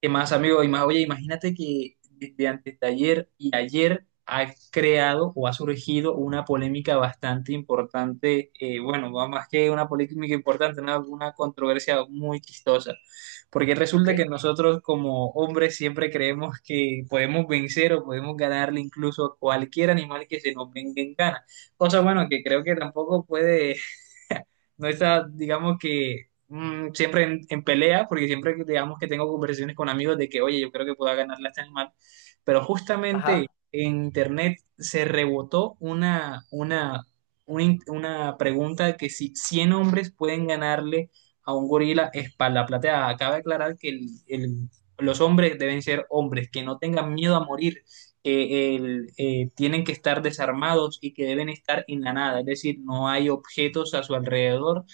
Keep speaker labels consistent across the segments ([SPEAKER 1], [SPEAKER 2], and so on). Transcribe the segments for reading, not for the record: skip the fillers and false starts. [SPEAKER 1] ¿Qué más, amigo? Oye, imagínate que desde antes de ayer y ayer ha creado o ha surgido una polémica bastante importante, bueno, va más que una polémica importante, una controversia muy chistosa, porque
[SPEAKER 2] Ok,
[SPEAKER 1] resulta que nosotros como hombres siempre creemos que podemos vencer o podemos ganarle incluso a cualquier animal que se nos venga en gana, cosa bueno que creo que tampoco puede no está, digamos que siempre en pelea, porque digamos que tengo conversaciones con amigos de que, oye, yo creo que pueda ganarle a este animal, pero justamente
[SPEAKER 2] ajá,
[SPEAKER 1] en internet se rebotó una pregunta que si 100 hombres pueden ganarle a un gorila espalda plateada. Acaba de aclarar que los hombres deben ser hombres, que no tengan miedo a morir que tienen que estar desarmados y que deben estar en la nada, es decir, no hay objetos a su alrededor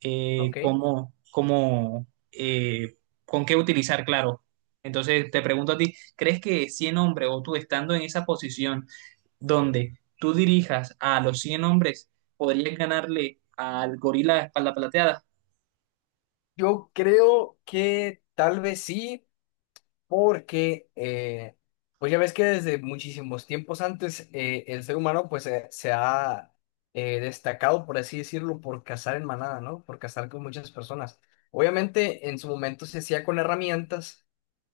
[SPEAKER 1] eh,
[SPEAKER 2] ok.
[SPEAKER 1] cómo, cómo, eh, con qué utilizar, claro. Entonces te pregunto a ti, ¿crees que 100 hombres o tú estando en esa posición donde tú dirijas a los 100 hombres, podrías ganarle al gorila de espalda plateada?
[SPEAKER 2] Yo creo que tal vez sí, porque pues ya ves que desde muchísimos tiempos antes el ser humano pues se ha destacado, por así decirlo, por cazar en manada, ¿no? Por cazar con muchas personas. Obviamente en su momento se hacía con herramientas,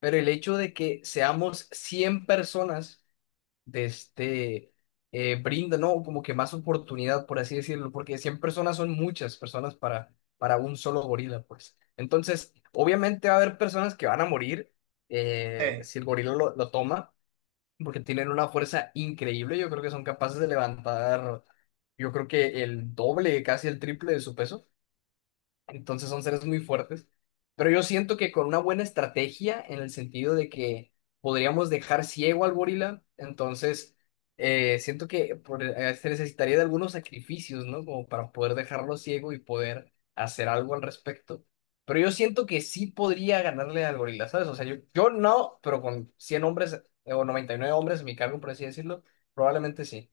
[SPEAKER 2] pero el hecho de que seamos 100 personas de este, brinda, ¿no? Como que más oportunidad, por así decirlo, porque 100 personas son muchas personas para un solo gorila, pues. Entonces, obviamente va a haber personas que van a morir,
[SPEAKER 1] Eh,
[SPEAKER 2] si el gorila lo toma, porque tienen una fuerza increíble, yo creo que son capaces de levantar, yo creo que el doble, casi el triple de su peso. Entonces son seres muy fuertes. Pero yo siento que con una buena estrategia, en el sentido de que podríamos dejar ciego al gorila, entonces siento que se necesitaría de algunos sacrificios, ¿no? Como para poder dejarlo ciego y poder hacer algo al respecto. Pero yo siento que sí podría ganarle al gorila, ¿sabes? O sea, yo no, pero con 100 hombres o 99 hombres a mi cargo, por así decirlo, probablemente sí.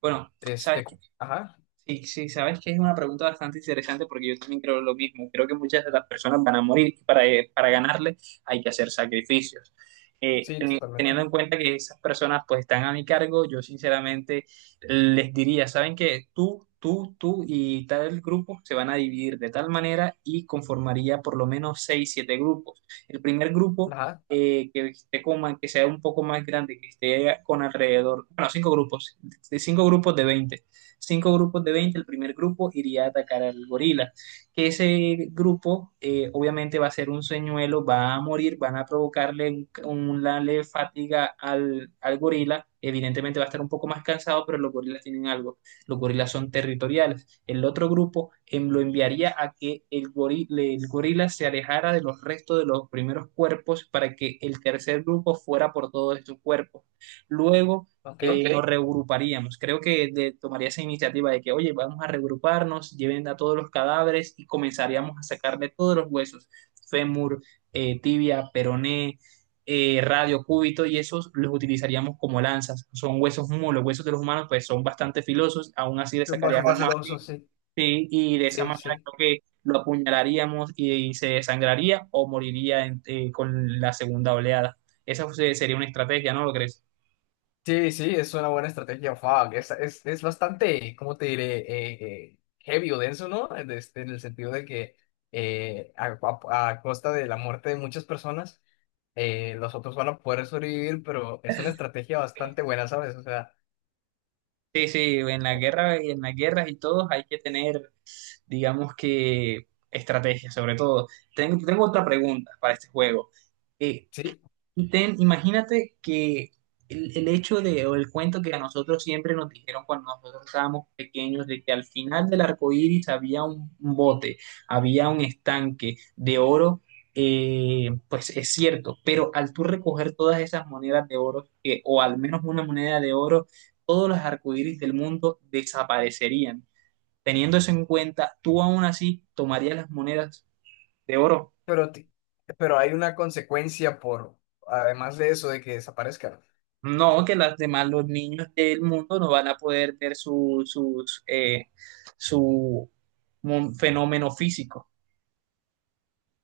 [SPEAKER 1] bueno, sabes.
[SPEAKER 2] Este, ajá,
[SPEAKER 1] Sí, sí, sabes que es una pregunta bastante interesante porque yo también creo lo mismo. Creo que muchas de las personas van a morir y para ganarle hay que hacer sacrificios.
[SPEAKER 2] sí,
[SPEAKER 1] Teniendo
[SPEAKER 2] totalmente.
[SPEAKER 1] en cuenta que esas personas pues están a mi cargo, yo sinceramente les diría, saben que tú y tal grupo se van a dividir de tal manera y conformaría por lo menos seis, siete grupos. El primer grupo
[SPEAKER 2] Ajá,
[SPEAKER 1] que que sea un poco más grande, que esté con alrededor, bueno, cinco grupos de veinte, cinco grupos de 20. El primer grupo iría a atacar al gorila, que ese grupo obviamente va a ser un señuelo, va a morir, van a provocarle una leve fatiga al, al gorila, evidentemente va a estar un poco más cansado, pero los gorilas tienen algo, los gorilas son territoriales. El otro grupo lo enviaría a que el gorila se alejara de los restos de los primeros cuerpos para que el tercer grupo fuera por todos estos cuerpos. Luego
[SPEAKER 2] ok.
[SPEAKER 1] nos Ok. regruparíamos. Creo que tomaría esa iniciativa de que, oye, vamos a regruparnos, lleven a todos los cadáveres y comenzaríamos a sacarle todos los huesos, fémur, tibia, peroné, radio, cúbito, y esos los utilizaríamos como lanzas. Son huesos muy, los huesos de los humanos pues son bastante filosos, aún así le
[SPEAKER 2] Tú pasaste
[SPEAKER 1] sacaríamos más
[SPEAKER 2] filoso,
[SPEAKER 1] filo,
[SPEAKER 2] sí.
[SPEAKER 1] sí, y de esa
[SPEAKER 2] Sí,
[SPEAKER 1] manera
[SPEAKER 2] sí.
[SPEAKER 1] creo que lo apuñalaríamos y se desangraría o moriría con la segunda oleada. Esa sería una estrategia, ¿no lo crees?
[SPEAKER 2] Sí, sí, es una buena estrategia. Fuck. Es bastante, ¿cómo te diré? Heavy o denso, ¿no? En este, en el sentido de que eh, a, a costa de la muerte de muchas personas, los otros van a poder sobrevivir, pero es una estrategia bastante buena, ¿sabes? O sea,
[SPEAKER 1] Sí, sí, en la
[SPEAKER 2] o-
[SPEAKER 1] guerra y en las guerras y todos hay que tener, digamos que, estrategia sobre todo. Tengo, tengo otra pregunta para este juego. Eh,
[SPEAKER 2] sí,
[SPEAKER 1] y ten, imagínate que el hecho de, o el cuento que a nosotros siempre nos dijeron cuando nosotros estábamos pequeños, de que al final del arco iris había un bote, había un estanque de oro, pues es cierto, pero al tú recoger todas esas monedas de oro, o al menos una moneda de oro, todos los arcoíris del mundo desaparecerían. Teniendo eso en cuenta, tú aún así tomarías las monedas de oro.
[SPEAKER 2] pero, ti- pero hay una consecuencia por, además de eso, de que desaparezcan.
[SPEAKER 1] No, que las demás, los niños del mundo no van a poder ver su, sus, su fenómeno físico.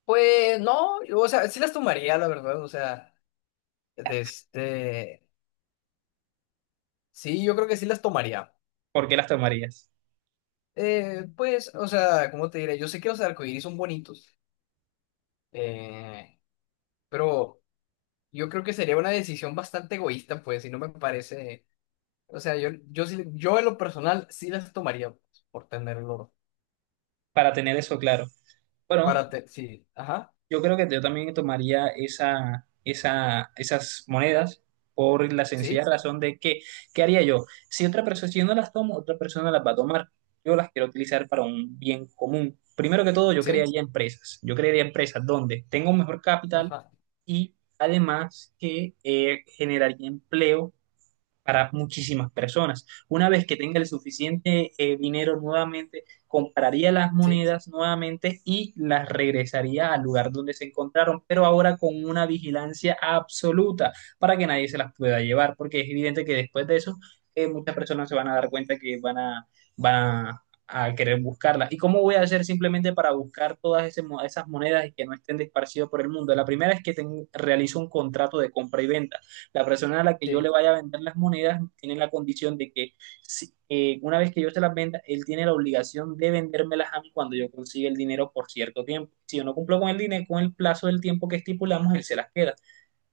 [SPEAKER 2] Pues no, yo, o sea, sí las tomaría, la verdad, o sea, de este, sí, yo creo que sí las tomaría.
[SPEAKER 1] ¿Por qué las tomarías?
[SPEAKER 2] Pues, o sea, ¿cómo te diré? Yo sé que los arcoíris son bonitos, eh, pero yo creo que sería una decisión bastante egoísta, pues, y no me parece. O sea, yo en lo personal sí las tomaría pues, por tener el oro.
[SPEAKER 1] Para tener eso claro. Bueno,
[SPEAKER 2] Sí, ajá,
[SPEAKER 1] yo creo que yo también tomaría esas monedas por la sencilla
[SPEAKER 2] sí,
[SPEAKER 1] razón de que, ¿qué haría yo? Si otra persona, si yo no las tomo, otra persona las va a tomar. Yo las quiero utilizar para un bien común. Primero que todo, yo
[SPEAKER 2] sí,
[SPEAKER 1] crearía empresas. Yo crearía empresas donde tengo un mejor capital
[SPEAKER 2] ajá,
[SPEAKER 1] y además que generaría empleo para muchísimas personas. Una vez que tenga el suficiente dinero nuevamente, compraría las
[SPEAKER 2] sí,
[SPEAKER 1] monedas nuevamente y las regresaría al lugar donde se encontraron, pero ahora con una vigilancia absoluta para que nadie se las pueda llevar, porque es evidente que después de eso muchas personas se van a dar cuenta que van a, van a querer buscarlas. ¿Y cómo voy a hacer simplemente para buscar todas ese esas monedas y que no estén esparcidas por el mundo? La primera es que realizo un contrato de compra y venta, la persona a la que yo le
[SPEAKER 2] sí,
[SPEAKER 1] vaya a vender las monedas tiene la condición de que una vez que yo se las venda, él tiene la obligación de vendérmelas a mí cuando yo consiga el dinero por cierto tiempo. Si yo no cumplo con el dinero, con el plazo del tiempo que estipulamos, él se las queda.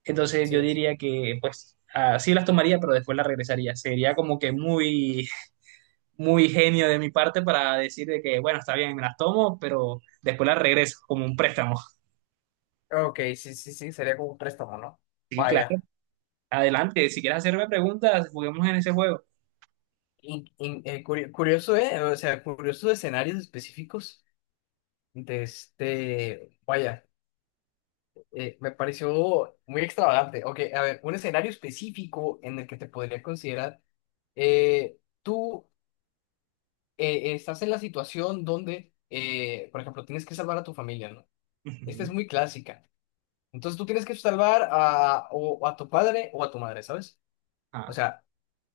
[SPEAKER 1] Entonces yo
[SPEAKER 2] sí.
[SPEAKER 1] diría que pues así las tomaría, pero después las regresaría. Sería como que muy, muy genio de mi parte para decir de que, bueno, está bien, me las tomo, pero después las regreso como un préstamo.
[SPEAKER 2] Ok, sí, sí, sí, sería como un préstamo, ¿no?
[SPEAKER 1] Sí, claro.
[SPEAKER 2] Vaya.
[SPEAKER 1] Adelante, si quieres hacerme preguntas, juguemos en ese juego.
[SPEAKER 2] Curioso, ¿eh? O sea, curioso escenarios específicos de este. Vaya. Me pareció muy extravagante. Ok, a ver, un escenario específico en el que te podría considerar, eh, tú estás en la situación donde, por ejemplo, tienes que salvar a tu familia, ¿no? Esta es
[SPEAKER 1] Ujú.
[SPEAKER 2] muy clásica. Entonces tú tienes que salvar a, o a tu padre o a tu madre, ¿sabes? O
[SPEAKER 1] Ah.
[SPEAKER 2] sea,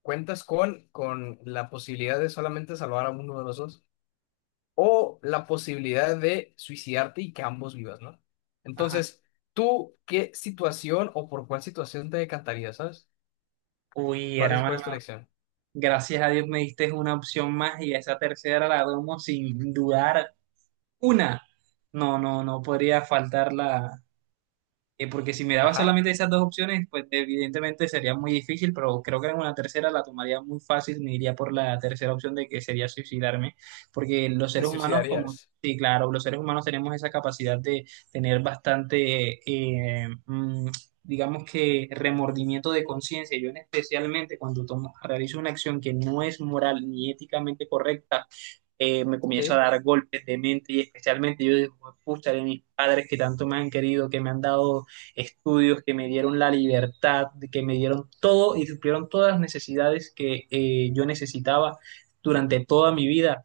[SPEAKER 2] cuentas con la posibilidad de solamente salvar a uno de los dos, o la posibilidad de suicidarte y que ambos vivas, ¿no?
[SPEAKER 1] Ajá.
[SPEAKER 2] Entonces, ¿tú qué situación o por cuál situación te decantarías, sabes?
[SPEAKER 1] Uy,
[SPEAKER 2] Cuál
[SPEAKER 1] hermano,
[SPEAKER 2] es tu elección?
[SPEAKER 1] gracias a Dios me diste una opción más y esa tercera la tomo sin dudar una. No, no, no podría faltarla, porque si miraba
[SPEAKER 2] Ajá,
[SPEAKER 1] solamente esas dos opciones, pues evidentemente sería muy difícil, pero creo que en una tercera la tomaría muy fácil, me iría por la tercera opción de que sería suicidarme, porque los
[SPEAKER 2] te
[SPEAKER 1] seres humanos como,
[SPEAKER 2] suicidarías.
[SPEAKER 1] sí, claro, los seres humanos tenemos esa capacidad de tener bastante, digamos que remordimiento de conciencia, yo en especialmente cuando tomo, realizo una acción que no es moral ni éticamente correcta, me comienzo a
[SPEAKER 2] Sí.
[SPEAKER 1] dar golpes de mente y especialmente yo digo, pucha, de mis padres que tanto me han querido, que me han dado estudios, que me dieron la libertad, que me dieron todo y supieron todas las necesidades que yo necesitaba durante toda mi vida.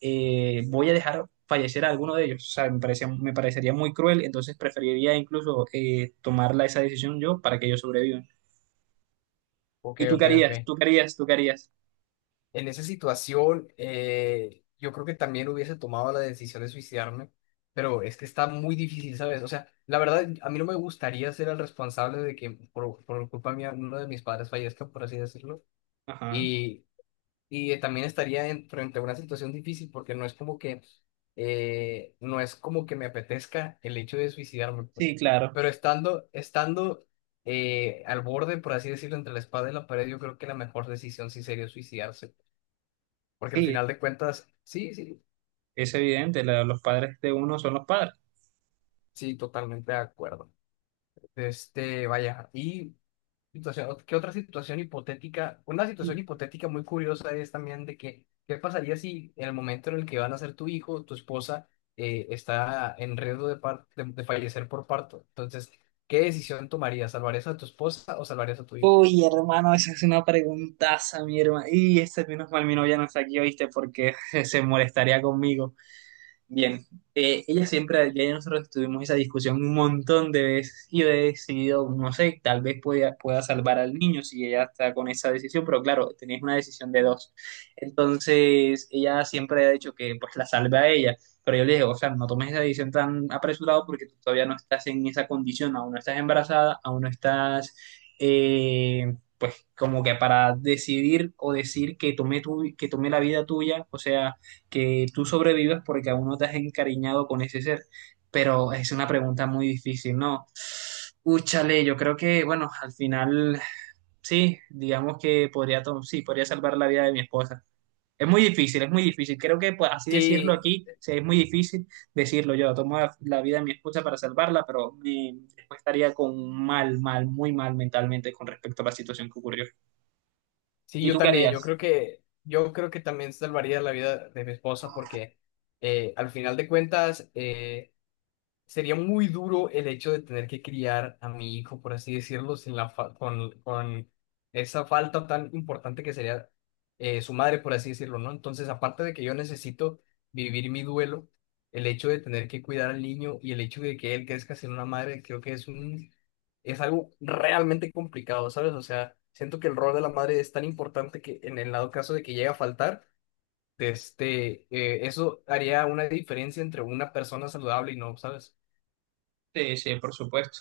[SPEAKER 1] Voy a dejar fallecer a alguno de ellos. O sea, me parece, me parecería muy cruel, entonces preferiría incluso tomarla esa decisión yo para que ellos sobrevivan.
[SPEAKER 2] Ok,
[SPEAKER 1] ¿Y tú qué
[SPEAKER 2] ok,
[SPEAKER 1] harías?
[SPEAKER 2] ok.
[SPEAKER 1] ¿Tú qué harías? ¿Tú qué harías?
[SPEAKER 2] En esa situación, yo creo que también hubiese tomado la decisión de suicidarme, pero es que está muy difícil, ¿sabes? O sea, la verdad, a mí no me gustaría ser el responsable de que por culpa mía uno de mis padres fallezca, por así decirlo.
[SPEAKER 1] Ajá.
[SPEAKER 2] y Y también estaría frente a una situación difícil porque no es como que, no es como que me apetezca el hecho de suicidarme, pues.
[SPEAKER 1] Sí, claro.
[SPEAKER 2] Pero estando al borde, por así decirlo, entre la espada y la pared, yo creo que la mejor decisión sí sería suicidarse. Porque al
[SPEAKER 1] Sí,
[SPEAKER 2] final de cuentas, sí, sí,
[SPEAKER 1] es evidente, los padres de uno son los padres.
[SPEAKER 2] sí, totalmente de acuerdo. Este, vaya, y situación, ¿qué otra situación hipotética? Una situación hipotética muy curiosa es también de que, ¿qué pasaría si en el momento en el que van a ser tu hijo, tu esposa, está en riesgo de, de fallecer por parto? Entonces, ¿qué decisión tomarías? ¿Salvarías a tu esposa o salvarías a tu hijo?
[SPEAKER 1] Uy, hermano, esa es una preguntaza, mi hermano. Y este menos mal mi novia no está aquí, ¿oíste? Porque se molestaría conmigo. Bien, ella siempre, ya nosotros tuvimos esa discusión un montón de veces y yo he decidido, no sé, tal vez pueda, pueda salvar al niño si ella está con esa decisión, pero claro, tenías una decisión de dos. Entonces, ella siempre ha dicho que pues la salve a ella, pero yo le dije, o sea, no tomes esa decisión tan apresurado porque tú todavía no estás en esa condición, aún no estás embarazada, aún no estás... pues como que para decidir o decir que tome tu, que tome la vida tuya, o sea, que tú sobrevivas porque aún no te has encariñado con ese ser. Pero es una pregunta muy difícil, ¿no? Úchale, yo creo que, bueno, al final sí, digamos que podría, sí, podría salvar la vida de mi esposa. Es muy difícil, es muy difícil. Creo que pues, así decirlo
[SPEAKER 2] Sí,
[SPEAKER 1] aquí, sí, es muy difícil decirlo. Yo tomo la, la vida de mi esposa para salvarla, pero me, después estaría con mal, mal, muy mal mentalmente con respecto a la situación que ocurrió.
[SPEAKER 2] sí,
[SPEAKER 1] ¿Y
[SPEAKER 2] yo
[SPEAKER 1] tú qué
[SPEAKER 2] también,
[SPEAKER 1] harías?
[SPEAKER 2] yo creo que también salvaría la vida de mi esposa porque al final de cuentas, sería muy duro el hecho de tener que criar a mi hijo, por así decirlo, sin con esa falta tan importante que sería su madre, por así decirlo, ¿no? Entonces, aparte de que yo necesito vivir mi duelo, el hecho de tener que cuidar al niño y el hecho de que él crezca sin una madre, creo que es un, es algo realmente complicado, ¿sabes? O sea, siento que el rol de la madre es tan importante que en el dado caso de que llegue a faltar, este, eso haría una diferencia entre una persona saludable y no, ¿sabes?
[SPEAKER 1] Sí, sí, por supuesto.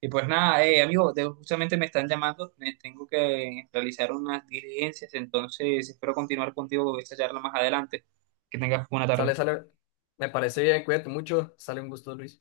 [SPEAKER 1] Y pues nada, amigo, justamente me están llamando, me tengo que realizar unas diligencias, entonces espero continuar contigo esta charla más adelante. Que tengas buena tarde.
[SPEAKER 2] Sale, sale. Me parece bien, cuídate mucho. Sale un gusto, Luis.